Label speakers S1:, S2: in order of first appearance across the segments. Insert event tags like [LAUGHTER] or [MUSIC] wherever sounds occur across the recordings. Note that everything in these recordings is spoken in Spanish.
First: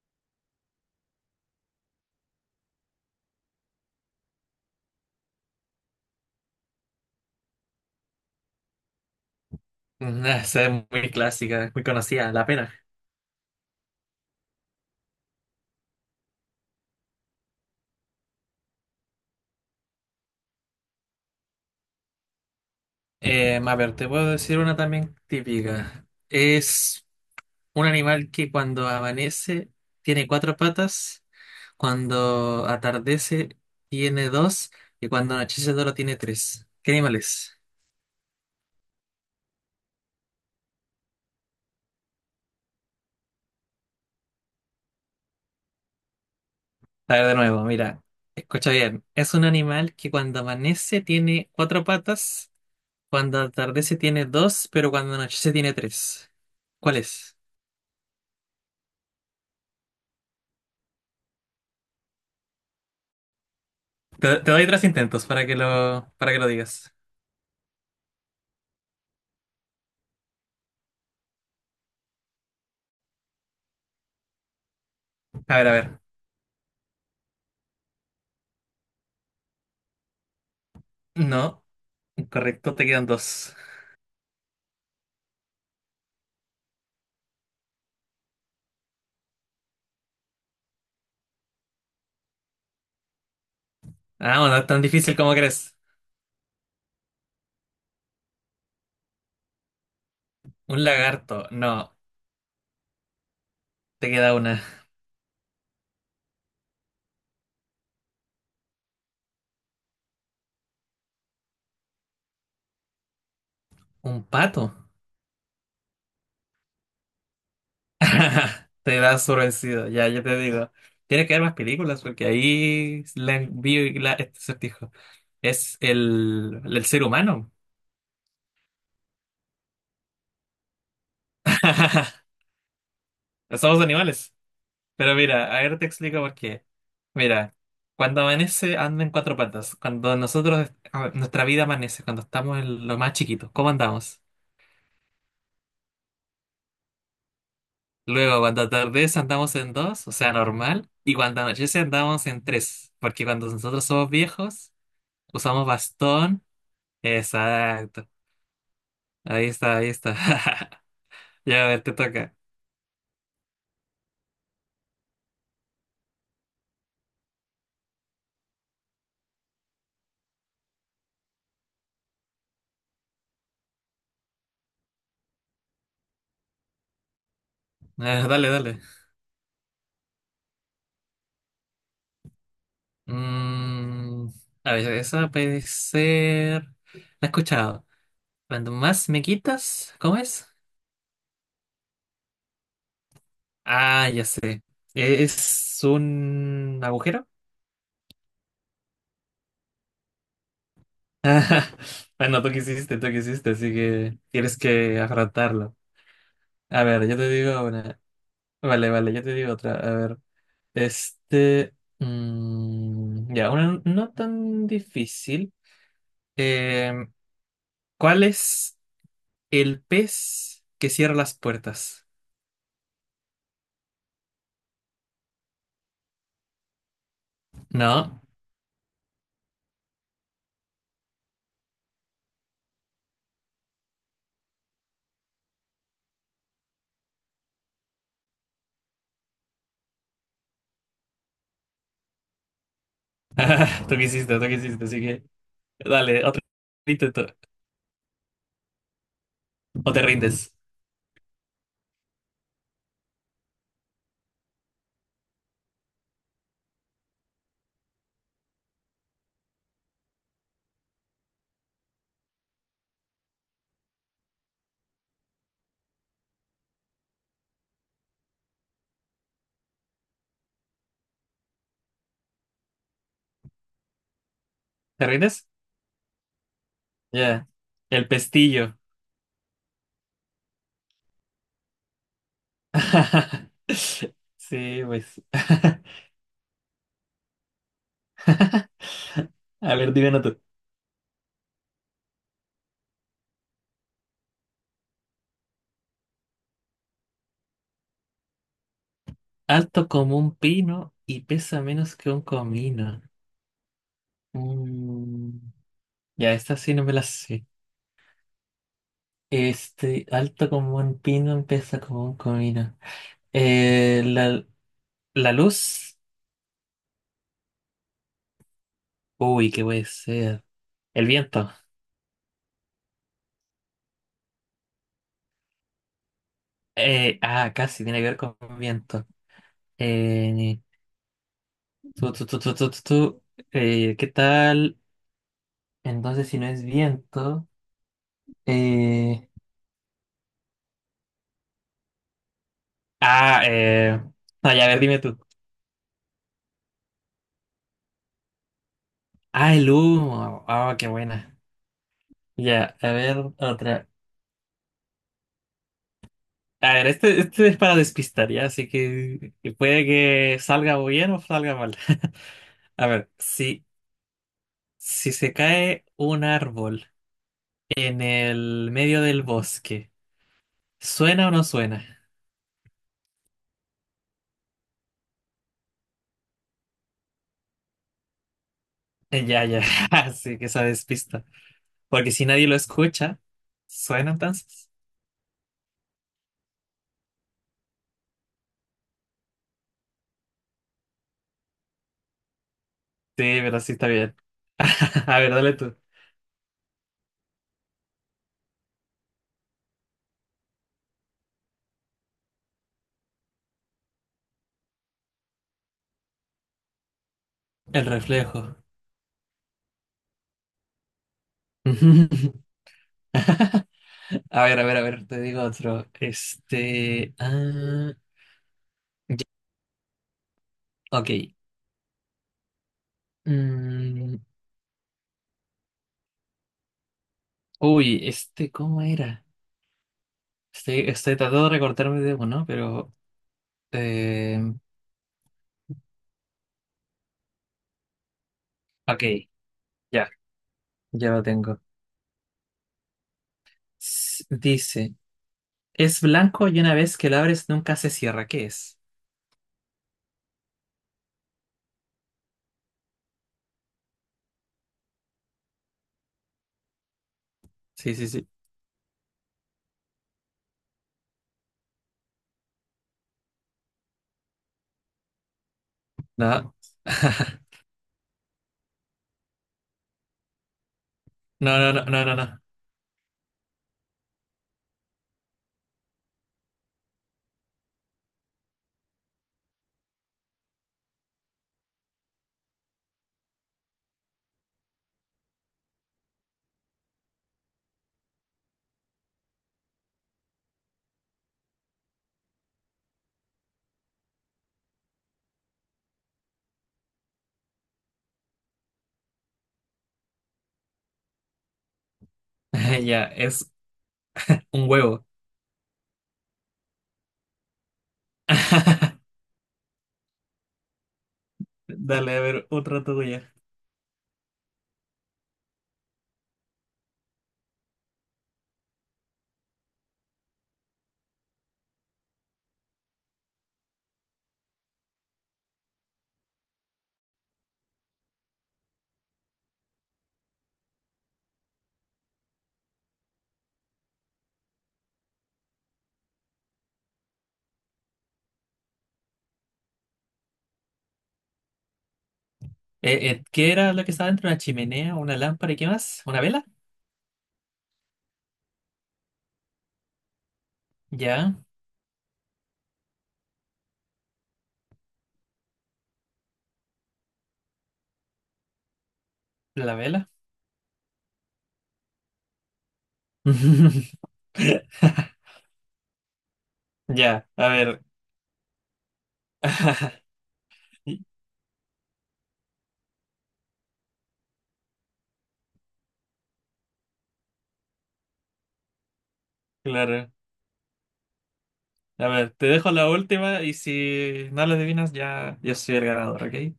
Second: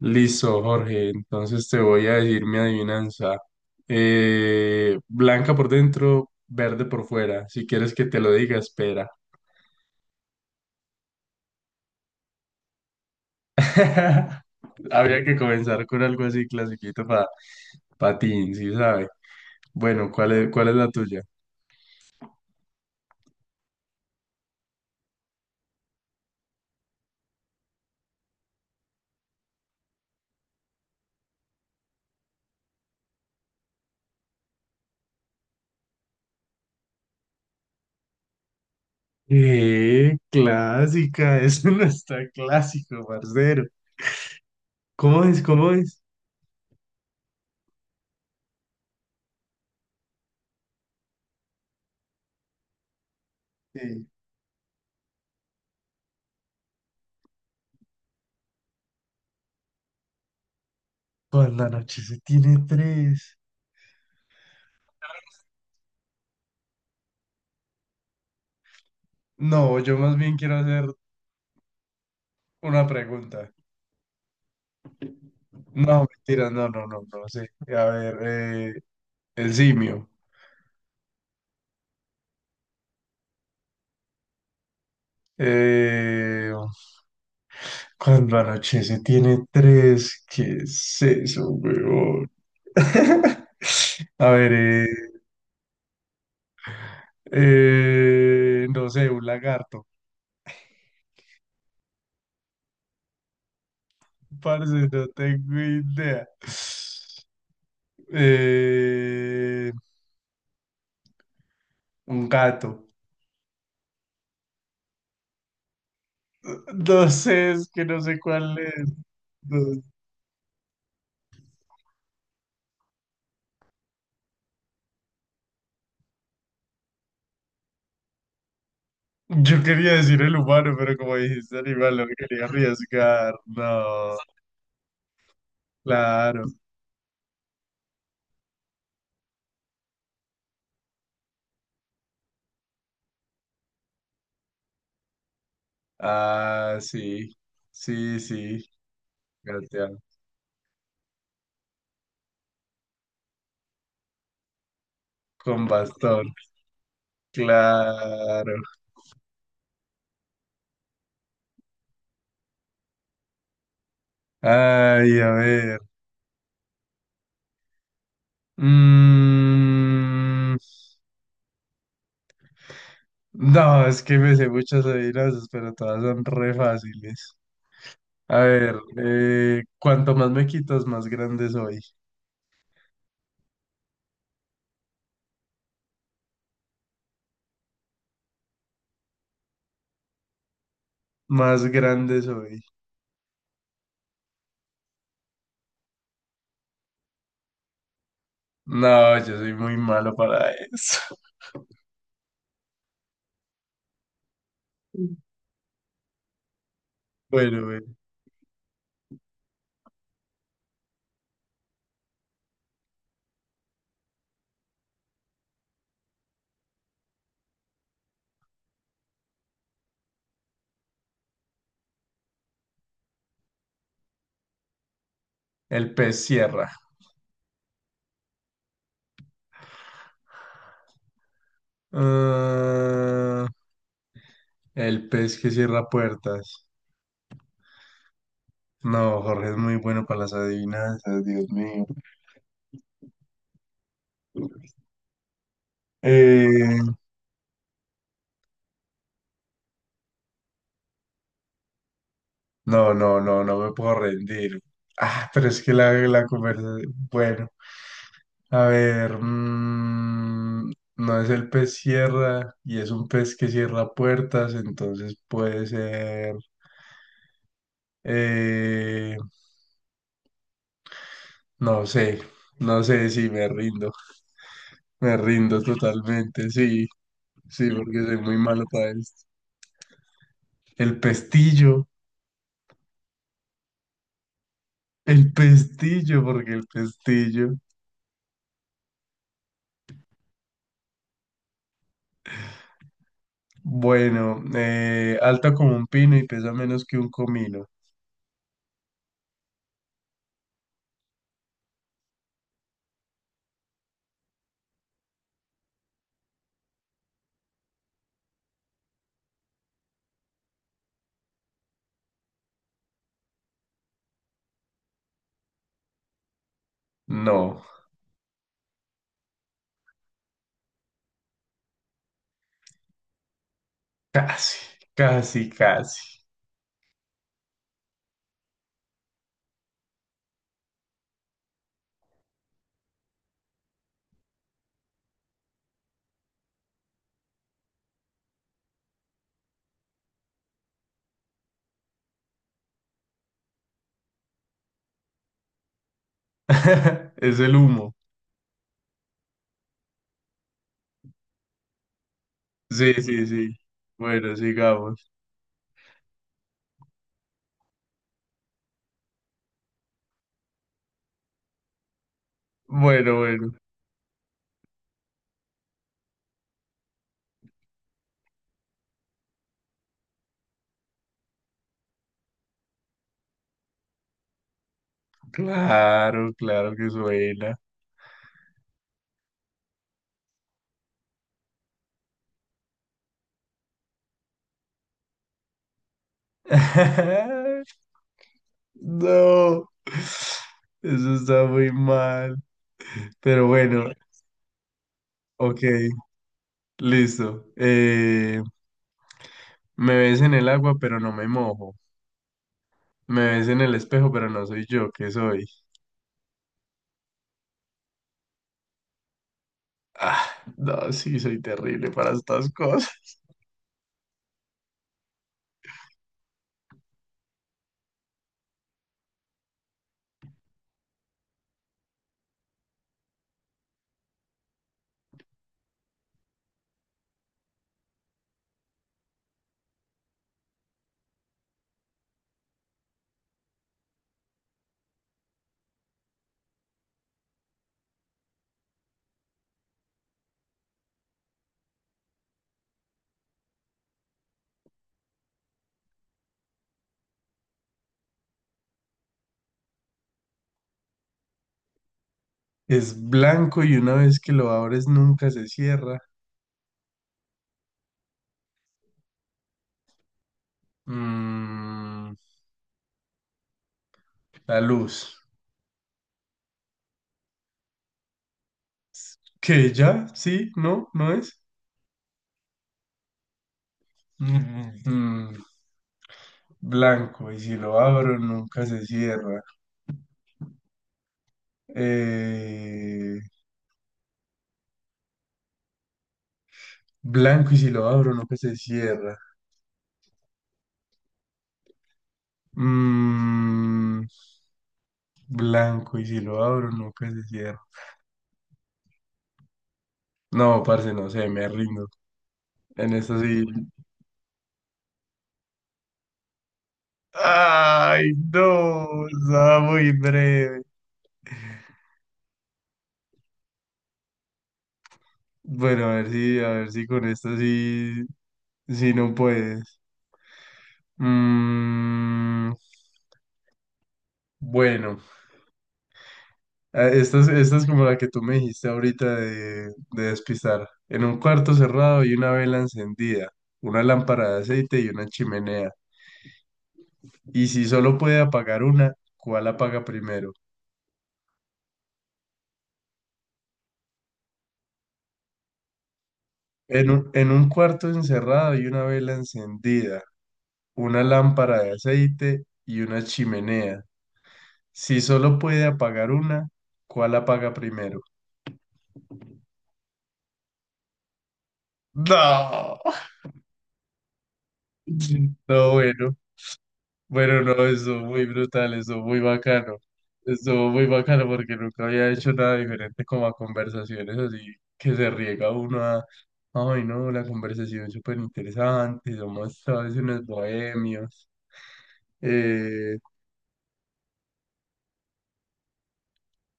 S1: Listo, Jorge. Entonces te voy a decir mi adivinanza. Blanca por dentro, verde por fuera. Si quieres que te lo diga, espera.
S2: Ah, esa es muy clásica, muy conocida, la pena.
S1: [LAUGHS] Habría que comenzar con algo así clasiquito para patín, ¿sí sabe? Bueno, ¿cuál es la tuya?
S2: A ver, te puedo decir una también típica. Es un animal que cuando amanece tiene cuatro patas, cuando atardece tiene dos y cuando anochece solo tiene tres. ¿Qué animal es?
S1: Clásica, [LAUGHS] eso no está clásico, parcero. ¿Cómo es? ¿Cómo es?
S2: A ver, de nuevo, mira, escucha bien. Es un animal que cuando amanece tiene cuatro patas, cuando atardece
S1: Eh,
S2: tiene dos, pero cuando anochece tiene tres. ¿Cuál es?
S1: Cuando la noche se tiene tres.
S2: Te doy tres intentos para que lo digas.
S1: No, yo más bien quiero hacer una pregunta.
S2: A ver, a ver.
S1: No, mentira, no, no, no, no, sí. A ver, el simio.
S2: No, correcto, te quedan dos.
S1: Eh, Cuando anochece tiene tres, ¿qué es eso, weón? [LAUGHS] A
S2: Ah,
S1: ver,
S2: bueno, no es tan difícil como crees.
S1: no sé, un lagarto.
S2: Un lagarto, no, te queda una.
S1: Parce, no tengo idea. Eh, un gato.
S2: Un pato.
S1: No sé, es que no sé cuál
S2: [LAUGHS]
S1: es.
S2: Te das por
S1: No,
S2: vencido, ya, yo te digo. Tiene que haber más películas porque ahí la vi este acertijo. Es el ser humano.
S1: yo quería decir el humano, pero como dijiste animal, no me
S2: [LAUGHS]
S1: quería arriesgar.
S2: Somos
S1: No,
S2: animales. Pero mira, a ver te explico por
S1: claro.
S2: qué. Mira, cuando amanece anda en cuatro patas. Cuando nosotros, a ver, nuestra vida amanece, cuando estamos en lo más chiquito, ¿cómo andamos?
S1: Ah, sí. Sí,
S2: Luego, cuando
S1: sí.
S2: atardece andamos en
S1: Gatear
S2: dos, o sea, normal. Y cuando anochece andamos en tres, porque cuando nosotros somos viejos,
S1: con
S2: usamos
S1: bastón.
S2: bastón. Exacto.
S1: Claro.
S2: Ahí está, ahí está. [LAUGHS] Ya, a ver, te toca. [LAUGHS]
S1: Ay, a ver. Mm, no, es que me sé muchas adivinanzas, pero todas son re fáciles.
S2: Ah,
S1: A
S2: dale,
S1: ver,
S2: dale.
S1: cuanto más me quitas, más grande soy.
S2: Mm, a ver, esa puede ser... La he escuchado. Cuando más me quitas, ¿cómo es?
S1: Más grande soy.
S2: Ah, ya sé. Es un agujero.
S1: No, yo soy muy malo para eso.
S2: Ah, no, tú quisiste, así que tienes que
S1: [LAUGHS]
S2: afrontarlo. A ver, yo te digo
S1: Bueno, bueno,
S2: una. Vale, vale, yo te digo otra. A ver, este. mm, ya, una no tan difícil. Eh, ¿cuál es el pez que cierra las puertas?
S1: el pez cierra.
S2: No.
S1: Ah, el pez que cierra puertas. No, Jorge es muy bueno para las adivinanzas, Dios mío.
S2: [LAUGHS] Tú quisiste, así que. Dale, otro
S1: Eh,
S2: intento. ¿O te rindes?
S1: no, no, no, no me puedo rendir. Ah, pero es que la conversación. Bueno, a ver. Mm, no es el pez cierra y es un pez que cierra puertas, entonces puede ser. eh, no sé, no sé si me rindo.
S2: ¿Te
S1: Me
S2: rindes?
S1: rindo totalmente, sí,
S2: Ya.
S1: sí, porque
S2: El
S1: soy muy malo
S2: pestillo.
S1: para esto. El pestillo,
S2: [LAUGHS] Sí, pues.
S1: el
S2: [LAUGHS]
S1: pestillo, porque el pestillo.
S2: A ver, dime uno tú.
S1: Bueno, alta como un pino y pesa menos que un comino.
S2: Alto como un pino y pesa menos que un comino. Mm, ya, esta sí no me la sé. Este, alto como un pino, pesa como un comino. Eh, la, la luz.
S1: No,
S2: Uy, qué puede ser. El viento.
S1: casi, casi, casi.
S2: Casi tiene que ver con viento. Eh, tú. ¿qué tal? Entonces, si no es viento. eh, Ah, eh. No, ya, a ver, dime tú.
S1: [LAUGHS] Es el humo.
S2: Ah, el humo. Ah, qué buena. Ya, a
S1: Sí,
S2: ver,
S1: sí, sí.
S2: otra.
S1: Bueno, sigamos.
S2: A ver, este es para despistar, ya, así que puede que salga bien o salga mal. [LAUGHS] A ver,
S1: Bueno, bueno.
S2: si se cae un árbol en el medio del bosque, ¿suena o no suena?
S1: Claro, claro que suena.
S2: Eh, Ya, ya, [LAUGHS] así que esa despista. Porque si nadie lo escucha, ¿suena entonces?
S1: [LAUGHS] No, eso está muy mal.
S2: Sí,
S1: Pero
S2: pero sí
S1: bueno,
S2: está bien. [LAUGHS] A ver, dale
S1: ok,
S2: tú.
S1: listo. Me ves en el agua, pero no me mojo. Me ves en el espejo, pero no soy yo, ¿qué soy?
S2: El reflejo.
S1: Ah, no, sí, soy terrible para estas
S2: [LAUGHS]
S1: cosas. [LAUGHS]
S2: A ver, a ver, a ver, te digo otro. Este. Ah, ya, ok. Mm, uy, este, ¿cómo era? Estoy tratando de recortarme de uno, ¿no? pero. eh, ok, ya, ya lo tengo. Dice: es blanco y una vez que lo abres nunca se cierra. ¿Qué es?
S1: Es blanco y una vez que lo abres nunca se cierra.
S2: Sí, sí, sí.
S1: Mm, la luz.
S2: No. [LAUGHS]
S1: ¿Qué ya? ¿Sí? ¿No? ¿No es?
S2: No, no, no, no, no, no.
S1: Mm, mm, blanco y si lo abro nunca se cierra. Eh, Blanco y si lo abro nunca se cierra. Mm, blanco, y si lo abro, nunca se cierra. No, parce, no sé, me rindo.
S2: [LAUGHS]
S1: En
S2: Ya,
S1: eso sí.
S2: es un huevo.
S1: Ay,
S2: [LAUGHS]
S1: no, estaba muy breve.
S2: Dale, a ver, otra tuya.
S1: Bueno, a ver si con esto sí, sí no puedes. Mm, bueno, esta es como la que tú me dijiste ahorita de despistar. En un cuarto cerrado y una vela encendida, una lámpara de aceite y una chimenea. Y si solo puede apagar una, ¿cuál apaga primero?
S2: ¿qué era lo que estaba dentro? ¿Una chimenea? ¿Una lámpara? ¿Y qué más? ¿Una vela?
S1: En un cuarto encerrado hay una vela encendida, una
S2: Ya,
S1: lámpara de aceite y una chimenea. Si solo puede apagar una, ¿cuál apaga primero?
S2: la vela.
S1: No,
S2: [LAUGHS]
S1: [LAUGHS] no, bueno.
S2: Ya,
S1: Bueno,
S2: a
S1: no,
S2: ver.
S1: estuvo muy brutal, estuvo muy bacano. Estuvo muy
S2: [LAUGHS]
S1: bacano porque nunca había hecho nada diferente como a conversaciones así que se riega uno a, ay no, la conversación es súper interesante, somos todos
S2: Claro.
S1: unos bohemios.
S2: A ver, te dejo la
S1: Eh,
S2: última y si no lo adivinas, ya yo soy el ganador, ¿ok?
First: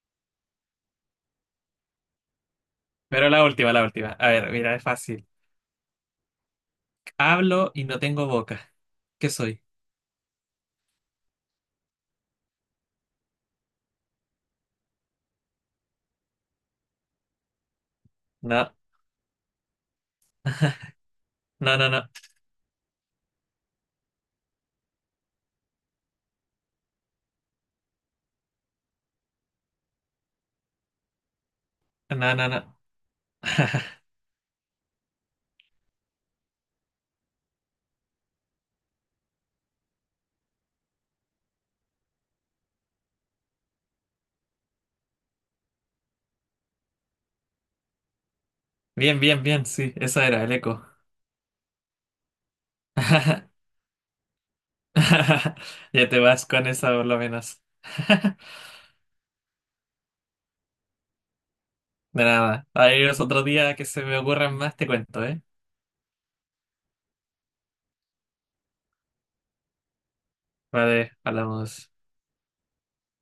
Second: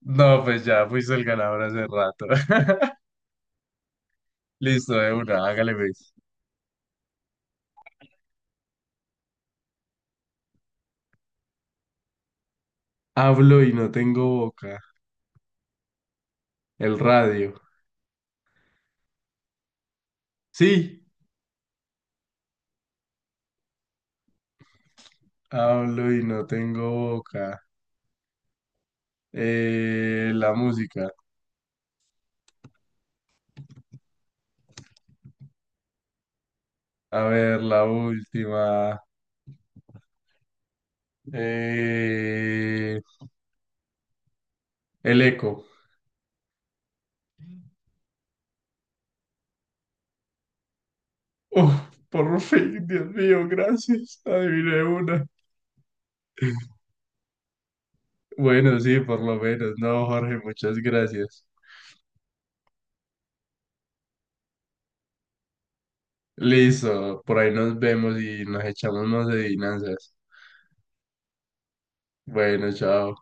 S1: no, pues ya fuiste el ganador hace rato. [LAUGHS]
S2: Pero la última, la última. A ver, mira, es
S1: Listo, de
S2: fácil.
S1: una, hágale pues.
S2: Hablo y no tengo boca. ¿Qué soy?
S1: Hablo y no tengo boca. El radio.
S2: No,
S1: Sí,
S2: no, no, no.
S1: hablo y no tengo boca. La música.
S2: No, no, no.
S1: A ver, la última. Eh, el eco.
S2: Bien, bien, bien. Sí, esa era el eco.
S1: Uf, por fin, Dios mío,
S2: [LAUGHS]
S1: gracias. Adiviné una.
S2: Ya te vas con esa por lo menos. [LAUGHS]
S1: Bueno, sí, por lo menos. No, Jorge, muchas gracias.
S2: De nada. Ahí es otro día que se me ocurran más, te cuento, ¿eh?
S1: Listo, por ahí nos vemos y nos echamos más adivinanzas.
S2: Vale, hablamos.
S1: Bueno, chao.